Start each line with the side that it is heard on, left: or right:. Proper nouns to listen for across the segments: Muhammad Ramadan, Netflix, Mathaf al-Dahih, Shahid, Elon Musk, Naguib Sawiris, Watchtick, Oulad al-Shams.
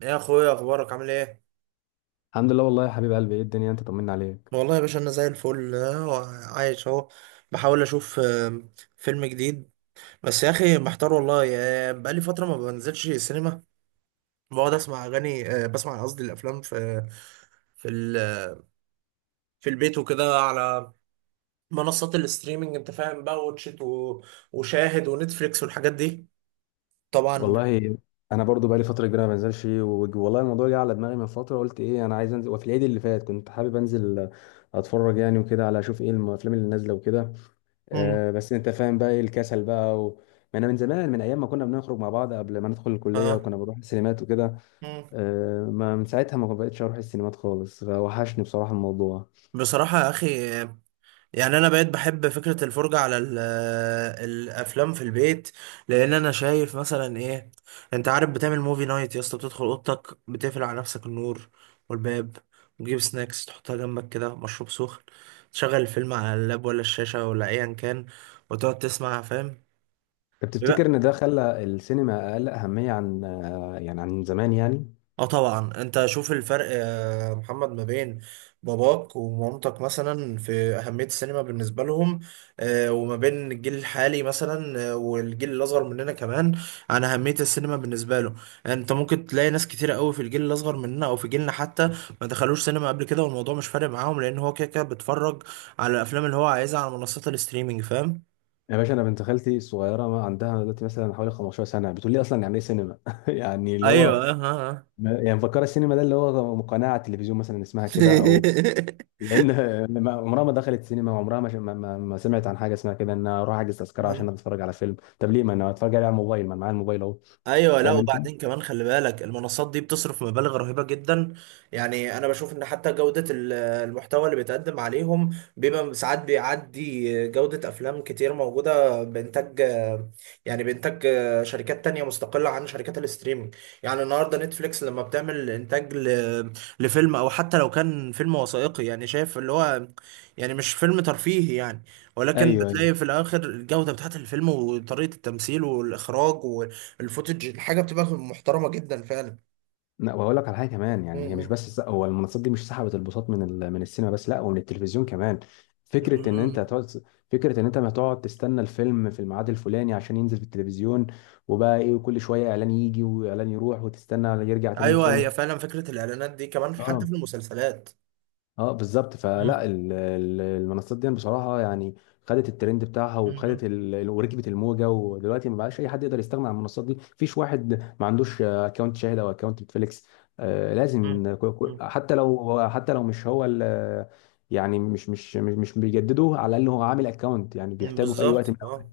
right: يا اخويا، اخبارك عامل ايه؟
left: الحمد لله والله يا حبيب قلبي، ايه الدنيا؟ انت طمنا عليك.
right: والله يا باشا انا زي الفل، عايش اهو. بحاول اشوف فيلم جديد، بس يا اخي محتار والله. بقالي فتره ما بنزلش السينما. بقعد اسمع اغاني، بسمع قصدي الافلام في في ال- في البيت وكده، على منصات الاستريمنج، انت فاهم بقى، واتشيت وشاهد ونتفليكس والحاجات دي، طبعا.
left: والله انا برضو بقالي فتره كبيره ما بنزلش والله الموضوع جه على دماغي من فتره، قلت ايه، انا عايز انزل، وفي العيد اللي فات كنت حابب انزل اتفرج يعني وكده، على اشوف ايه الافلام اللي نازله وكده.
right: مم.
left: آه بس انت فاهم بقى ايه الكسل بقى ما انا من زمان، من ايام ما كنا بنخرج مع بعض قبل ما ندخل الكليه،
right: اه.
left: وكنا بنروح السينمات وكده.
right: مم.
left: آه ما من ساعتها ما بقتش اروح السينمات خالص، فوحشني بصراحه الموضوع.
right: بصراحه يا اخي، يعني انا بقيت بحب فكرة الفرجة على الافلام في البيت، لان انا شايف مثلا ايه، انت عارف بتعمل موفي نايت يا اسطى، بتدخل اوضتك بتقفل على نفسك النور والباب، وتجيب سناكس تحطها جنبك كده، مشروب سخن، تشغل الفيلم على اللاب ولا الشاشة ولا ايا كان، وتقعد تسمع، فاهم.
left: طب تفتكر ان ده خلى السينما اقل اهميه عن يعني عن زمان يعني؟
right: اه طبعا، انت شوف الفرق يا محمد ما بين باباك ومامتك مثلا في اهميه السينما بالنسبه لهم، وما بين الجيل الحالي مثلا، والجيل الاصغر مننا كمان، عن اهميه السينما بالنسبه له. انت ممكن تلاقي ناس كتيره قوي في الجيل الاصغر مننا او في جيلنا حتى ما دخلوش سينما قبل كده، والموضوع مش فارق معاهم، لان هو كده كده بيتفرج على الافلام اللي هو عايزها على منصات الاستريمنج، فاهم.
left: يا باشا، انا بنت خالتي الصغيره ما عندها دلوقتي مثلا حوالي 15 سنه بتقول لي اصلا يعني ايه سينما؟ يعني اللي هو
right: ايوه، ها.
left: يعني مفكره السينما ده اللي هو قناه على التلفزيون مثلا اسمها كده او، لان عمرها ما دخلت سينما، وعمرها ما, ش- ما, ما ما سمعت عن حاجه اسمها كده ان أنا اروح احجز تذكره عشان اتفرج على فيلم. طب ليه ما انا اتفرج عليه على الموبايل؟ ما أنا معايا الموبايل اهو.
right: ايوه، لا
left: فاهم انت؟
right: وبعدين كمان خلي بالك المنصات دي بتصرف مبالغ رهيبه جدا. يعني انا بشوف ان حتى جوده المحتوى اللي بيتقدم عليهم بيبقى ساعات بيعدي جوده افلام كتير موجوده بانتاج، يعني بانتاج شركات تانية مستقله عن شركات الاستريمنج. يعني النهارده نتفليكس لما بتعمل انتاج لفيلم، او حتى لو كان فيلم وثائقي، يعني شايف اللي هو، يعني مش فيلم ترفيهي يعني، ولكن
left: ايوه ايوه.
right: بتلاقي في الاخر الجوده بتاعت الفيلم وطريقه التمثيل والاخراج، الفوتج، الحاجه بتبقى محترمه جدا فعلا.
left: لا، وهقول لك على حاجه كمان. يعني هي مش
right: م-
left: بس هو المنصات دي مش سحبت البساط من السينما بس، لا ومن التلفزيون كمان.
right: م.
left: فكره ان انت
right: م.
left: هتقعد، فكره ان انت ما تقعد تستنى الفيلم في الميعاد الفلاني عشان ينزل في التلفزيون، وبقى ايه وكل شويه اعلان يجي واعلان يروح وتستنى يرجع تاني
right: ايوه،
left: الفيلم.
right: هي فعلا فكره الاعلانات دي كمان حتى
left: اه
right: في المسلسلات.
left: اه بالظبط.
right: مم.
left: فلا المنصات دي بصراحه يعني خدت الترند بتاعها
right: مم.
left: وخدت وركبت الموجه، ودلوقتي ما بقاش اي حد يقدر يستغنى عن المنصات دي، مفيش واحد ما عندوش اكونت شاهد او اكونت نتفليكس. آه
right: مم.
left: لازم
right: مم.
left: حتى لو، حتى لو مش هو يعني مش بيجددوه، على الاقل هو عامل اكونت يعني
right: م،
left: بيحتاجه في اي
right: بالظبط،
left: وقت من الاوقات.
right: اه.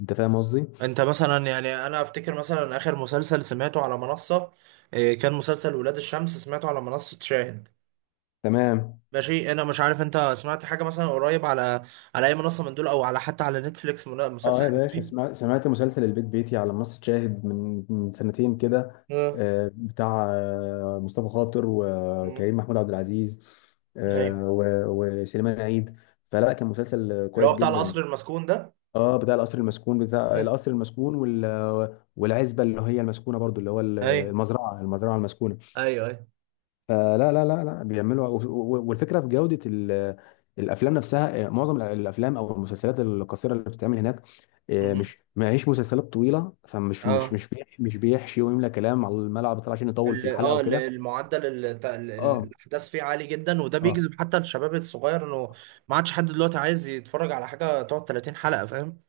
left: انت فاهم قصدي؟
right: انت مثلا، يعني انا افتكر مثلا اخر مسلسل سمعته على منصه، كان مسلسل ولاد الشمس، سمعته على منصه شاهد.
left: تمام.
right: ماشي، انا مش عارف انت سمعت حاجه مثلا قريب على على اي منصه من دول، او على حتى على نتفليكس
left: اه
right: مسلسل
left: يا باشا
right: اجنبي.
left: سمعت مسلسل البيت بيتي على منصة شاهد من سنتين كده،
right: اه.
left: بتاع مصطفى خاطر
right: م.
left: وكريم محمود عبد العزيز،
right: ايوه،
left: آه، و- وسليمان عيد. فلا كان مسلسل
right: اللي هو
left: كويس
right: بتاع
left: جدا.
right: القصر المسكون ده.
left: اه بتاع القصر المسكون، بتاع
right: م.
left: القصر المسكون والعزبة اللي هي المسكونة برضو، اللي هو
right: ايوه.
left: المزرعة المسكونة.
right: ايوه.
left: فلا لا لا لا بيعملوا، والفكره في جوده الافلام نفسها. معظم الافلام او المسلسلات القصيره اللي بتتعمل هناك،
right: مم.
left: مش ما هيش مسلسلات طويله، فمش مش
right: اه،
left: مش بيح- مش بيحشي ويملى كلام على الملعب بتاع عشان يطول في
right: ال-
left: الحلقه
right: اه ال-
left: وكده.
right: المعدل ال- ت- ال- ال-
left: اه
right: الاحداث فيه عالي جدا، وده
left: اه
right: بيجذب حتى الشباب الصغير انه ما عادش حد دلوقتي عايز يتفرج على حاجه تقعد 30 حلقه، فاهم.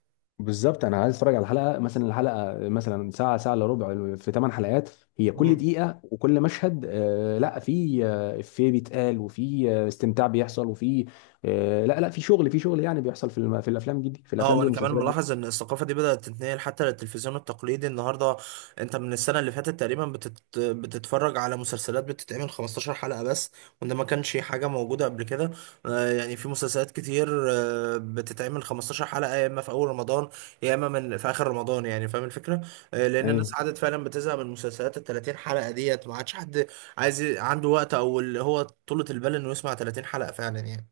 left: بالظبط. انا عايز اتفرج على حلقه مثلا، الحلقه مثلا ساعه، ساعه الا ربع، في 8 حلقات. هي كل دقيقه وكل مشهد لا، في افيه بيتقال وفي استمتاع بيحصل وفي لا لا، في شغل، في شغل يعني بيحصل في في الافلام في
right: اه،
left: الافلام دي
right: وانا كمان
left: والمسلسلات دي.
right: ملاحظ ان الثقافه دي بدات تتنقل حتى للتلفزيون التقليدي النهارده. انت من السنه اللي فاتت تقريبا بتتفرج على مسلسلات بتتعمل 15 حلقه بس، وده ما كانش حاجه موجوده قبل كده. يعني في مسلسلات كتير، بتتعمل 15 حلقه يا اما في اول رمضان، يا اما من في اخر رمضان، يعني فاهم الفكره. لان الناس
left: ايوه
right: عادت فعلا بتزهق من مسلسلات ال 30 حلقه ديت، ما عادش حد عايز عنده وقت، او اللي هو طولة البال انه يسمع 30 حلقه فعلا يعني.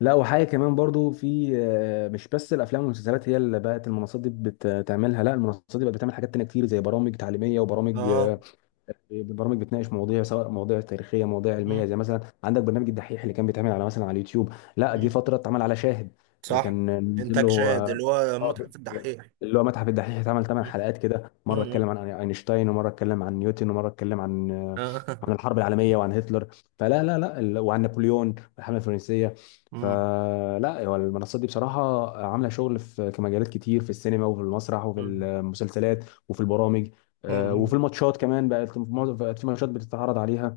left: لا، وحاجه كمان برضو في، مش بس الافلام والمسلسلات هي اللي بقت المنصات دي بتعملها، لا، المنصات دي بقت بتعمل حاجات تانية كتير زي برامج تعليميه وبرامج،
right: اه.
left: البرامج بتناقش مواضيع، سواء مواضيع تاريخيه، مواضيع علميه، زي مثلا عندك برنامج الدحيح اللي كان بيتعمل على مثلا على اليوتيوب، لا جه
right: مم.
left: فتره اتعمل على شاهد.
right: صح،
left: كان نزل له
right: انتاج شاهد اللي هو
left: آه،
right: متحف الدحيح.
left: اللي هو متحف الدحيح، اتعمل ثمان
right: مم.
left: حلقات كده. مره اتكلم
right: مم.
left: عن اينشتاين، ومره اتكلم عن نيوتن، ومره اتكلم عن عن
right: آه.
left: الحرب العالميه وعن هتلر. فلا لا لا ال- وعن نابليون والحمله الفرنسيه.
right: مم.
left: فلا هو المنصات دي بصراحه عامله شغل في مجالات كتير، في السينما وفي المسرح وفي
right: مم.
left: المسلسلات وفي البرامج، وفي
right: مم.
left: الماتشات كمان، بقت في ماتشات بتتعرض عليها.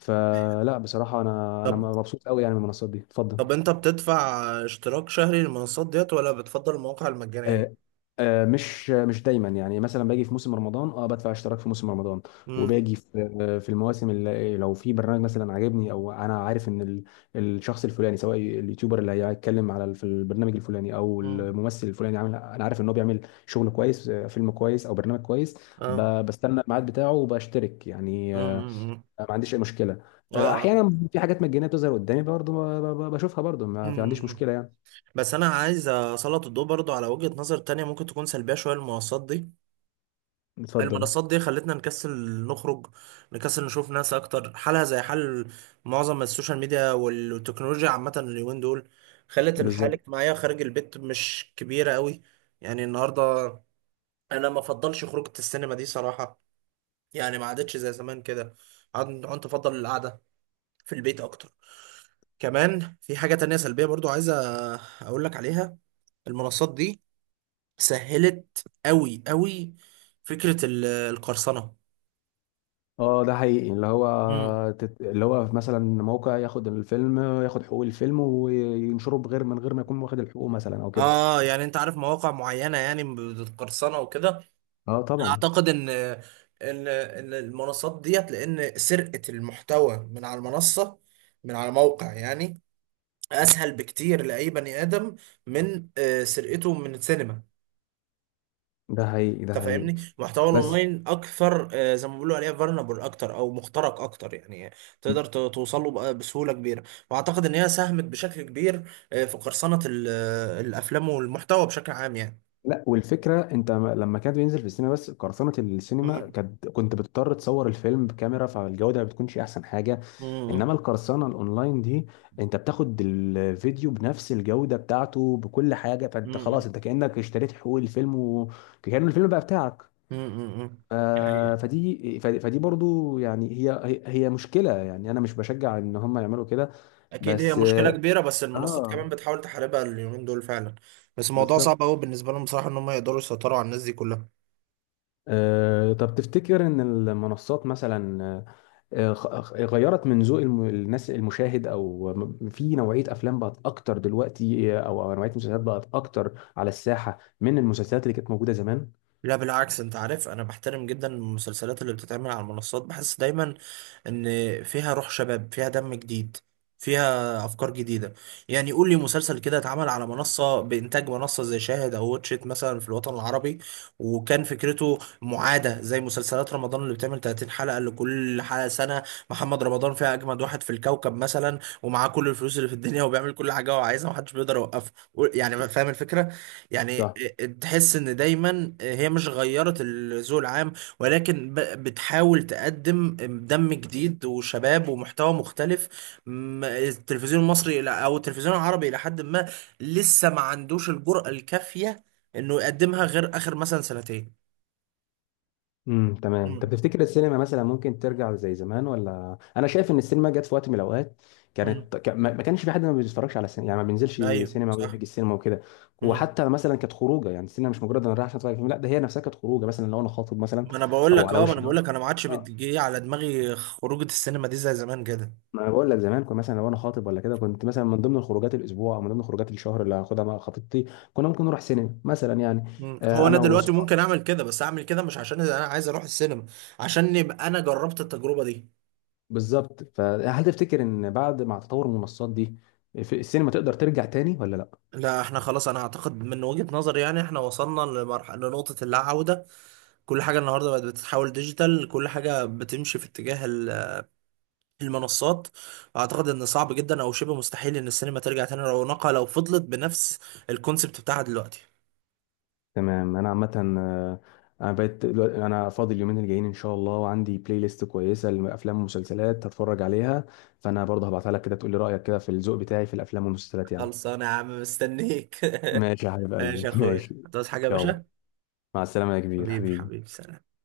left: فلا بصراحه انا
right: طب،
left: مبسوط قوي يعني من المنصات دي. اتفضل.
right: انت بتدفع اشتراك شهري للمنصات ديت، ولا بتفضل المواقع المجانية؟
left: آه، مش دايما يعني. مثلا باجي في موسم رمضان، اه بدفع اشتراك في موسم رمضان،
right: مم.
left: وباجي في في المواسم اللي لو في برنامج مثلا عاجبني، او انا عارف ان الشخص الفلاني، سواء اليوتيوبر اللي هيتكلم على في البرنامج الفلاني، او
right: مم.
left: الممثل الفلاني. عامل، انا عارف ان هو بيعمل شغل كويس، فيلم كويس او برنامج كويس،
right: اه.
left: بستنى الميعاد بتاعه وبشترك يعني.
right: مم. مم.
left: ما عنديش اي مشكله.
right: اه.
left: احيانا في حاجات مجانيه بتظهر قدامي برضه، بشوفها برضه، ما في عنديش
right: مم.
left: مشكله يعني.
right: بس انا عايز اسلط الضوء برضو على وجهة نظر تانية ممكن تكون سلبية شوية للمنصات دي.
left: اتفضل.
right: المنصات دي خلتنا نكسل نخرج، نكسل نشوف ناس اكتر، حالها زي حال معظم السوشيال ميديا والتكنولوجيا عامة اليومين دول، خلت الحياة
left: بالظبط.
right: الاجتماعية خارج البيت مش كبيرة قوي. يعني النهاردة انا ما افضلش خروجة السينما دي صراحة، يعني ما عادتش زي زمان كده. عدت افضل القعدة في البيت اكتر. كمان في حاجة تانية سلبية برضو عايزة اقول لك عليها، المنصات دي سهلت قوي قوي فكرة القرصنة.
left: اه ده حقيقي، اللي هو
right: مم.
left: اللي هو مثلا موقع ياخد الفيلم، ياخد حقوق الفيلم وينشره بغير، من غير ما يكون واخد الحقوق مثلا او كده.
right: اه، يعني انت عارف مواقع معينة يعني بتقرصنة وكده.
left: اه طبعا.
right: اعتقد ان المنصات ديت، لان سرقة المحتوى من على المنصة، من على موقع يعني، اسهل بكتير لاي بني ادم من سرقته من السينما.
left: ده حقيقي، ده
right: انت
left: حقيقي.
right: فاهمني، محتوى
left: بس
right: الاونلاين اكثر، زي ما بيقولوا عليه، فولنربل اكتر او مخترق اكتر يعني، تقدر توصل له بسهولة كبيرة. واعتقد ان هي ساهمت بشكل كبير في قرصنة الافلام والمحتوى بشكل عام
left: لا والفكره، انت لما كان بينزل في السينما بس، قرصنه السينما
right: يعني.
left: كانت كنت بتضطر تصور الفيلم بكاميرا، فالجوده ما بتكونش احسن حاجه. انما
right: مم.
left: القرصنه الاونلاين دي، انت بتاخد الفيديو بنفس الجوده بتاعته بكل حاجه، فانت
right: مم.
left: خلاص انت كانك اشتريت حقوق الفيلم وكأن الفيلم بقى بتاعك.
right: مم. مم.
left: ف-
right: دي حقيقة.
left: فدي برضو يعني، هي مشكله يعني، انا مش بشجع ان هم يعملوا كده
right: اكيد هي
left: بس.
right: مشكله
left: اه
right: كبيره، بس المنصات
left: آه،
right: كمان بتحاول تحاربها اليومين دول فعلا، بس الموضوع صعب
left: بالظبط.
right: قوي بالنسبه لهم بصراحه ان هم يقدروا يسيطروا على الناس دي كلها.
left: طب تفتكر ان المنصات مثلا غيرت من ذوق الناس المشاهد، او في نوعيه افلام بقت اكتر دلوقتي، او أو نوعيه مسلسلات بقت اكتر على الساحه من المسلسلات اللي كانت موجوده زمان؟
right: لا بالعكس، انت عارف انا بحترم جدا المسلسلات اللي بتتعمل على المنصات، بحس دايما ان فيها روح شباب، فيها دم جديد، فيها افكار جديده. يعني قول لي مسلسل كده اتعمل على منصه بانتاج منصه زي شاهد او واتشيت مثلا في الوطن العربي، وكان فكرته معاده زي مسلسلات رمضان اللي بتعمل 30 حلقه، اللي كل حلقه سنه، محمد رمضان فيها اجمد واحد في الكوكب مثلا، ومعاه كل الفلوس اللي في الدنيا، وبيعمل كل حاجه هو عايزها، ومحدش بيقدر يوقفه، يعني فاهم الفكره يعني.
left: صح.
right: تحس ان دايما هي مش غيرت الذوق العام، ولكن بتحاول تقدم دم جديد وشباب ومحتوى مختلف. التلفزيون المصري او التلفزيون العربي الى حد ما لسه ما عندوش الجرأة الكافية انه يقدمها، غير اخر مثلا سنتين.
left: تمام. طب
right: مم.
left: تفتكر السينما مثلا ممكن ترجع زي زمان؟ ولا انا شايف ان السينما جت في وقت من الاوقات
right: مم.
left: كانت ما كانش في حد ما بيتفرجش على السينما، يعني ما بينزلش
right: ايوه
left: سينما
right: صح.
left: ويحج السينما وكده.
right: مم.
left: وحتى مثلا كانت خروجه، يعني السينما مش مجرد انا رايح عشان اتفرج على فيلم، لا ده هي نفسها كانت خروجه، مثلا لو انا خاطب مثلا
right: ما انا بقول
left: او
right: لك،
left: على
right: اه ما
left: وش
right: انا بقول
left: جواز.
right: لك، انا ما عادش بتجي على دماغي خروجه السينما دي زي زمان كده.
left: ما انا بقول لك زمان كنت مثلا لو انا خاطب ولا كده، كنت مثلا من ضمن الخروجات الاسبوع او من ضمن خروجات الشهر اللي هاخدها مع خطيبتي، كنا ممكن نروح سينما مثلا يعني.
right: هو انا
left: انا
right: دلوقتي
left: وصحابي.
right: ممكن اعمل كده، بس اعمل كده مش عشان انا عايز اروح السينما، عشان يبقى انا جربت التجربه دي.
left: بالظبط. فهل تفتكر ان بعد مع تطور المنصات دي في السينما تقدر ترجع تاني ولا لا؟
right: لا احنا خلاص، انا اعتقد من وجهة نظري يعني احنا وصلنا لمرحلة، لنقطة اللا عودة. كل حاجة النهاردة بقت بتتحول ديجيتال، كل حاجة بتمشي في اتجاه المنصات. اعتقد ان صعب جدا او شبه مستحيل ان السينما ترجع تاني رونقها لو فضلت بنفس الكونسبت بتاعها دلوقتي.
left: تمام. انا عامه آه، انا بقيت انا فاضي اليومين الجايين ان شاء الله، وعندي بلاي ليست كويسه لافلام ومسلسلات هتفرج عليها. فانا برضه هبعتها لك كده، تقول لي رايك كده في الذوق بتاعي في الافلام والمسلسلات يعني.
right: خلصانة يا عم، مستنيك.
left: ماشي يا حبيب قلبي.
right: ماشي يا اخويا،
left: ماشي.
right: هتعوز حاجة يا
left: يلا.
right: باشا؟
left: مع السلامه يا كبير،
right: حبيبي،
left: حبيبي.
right: حبيبي، سلام.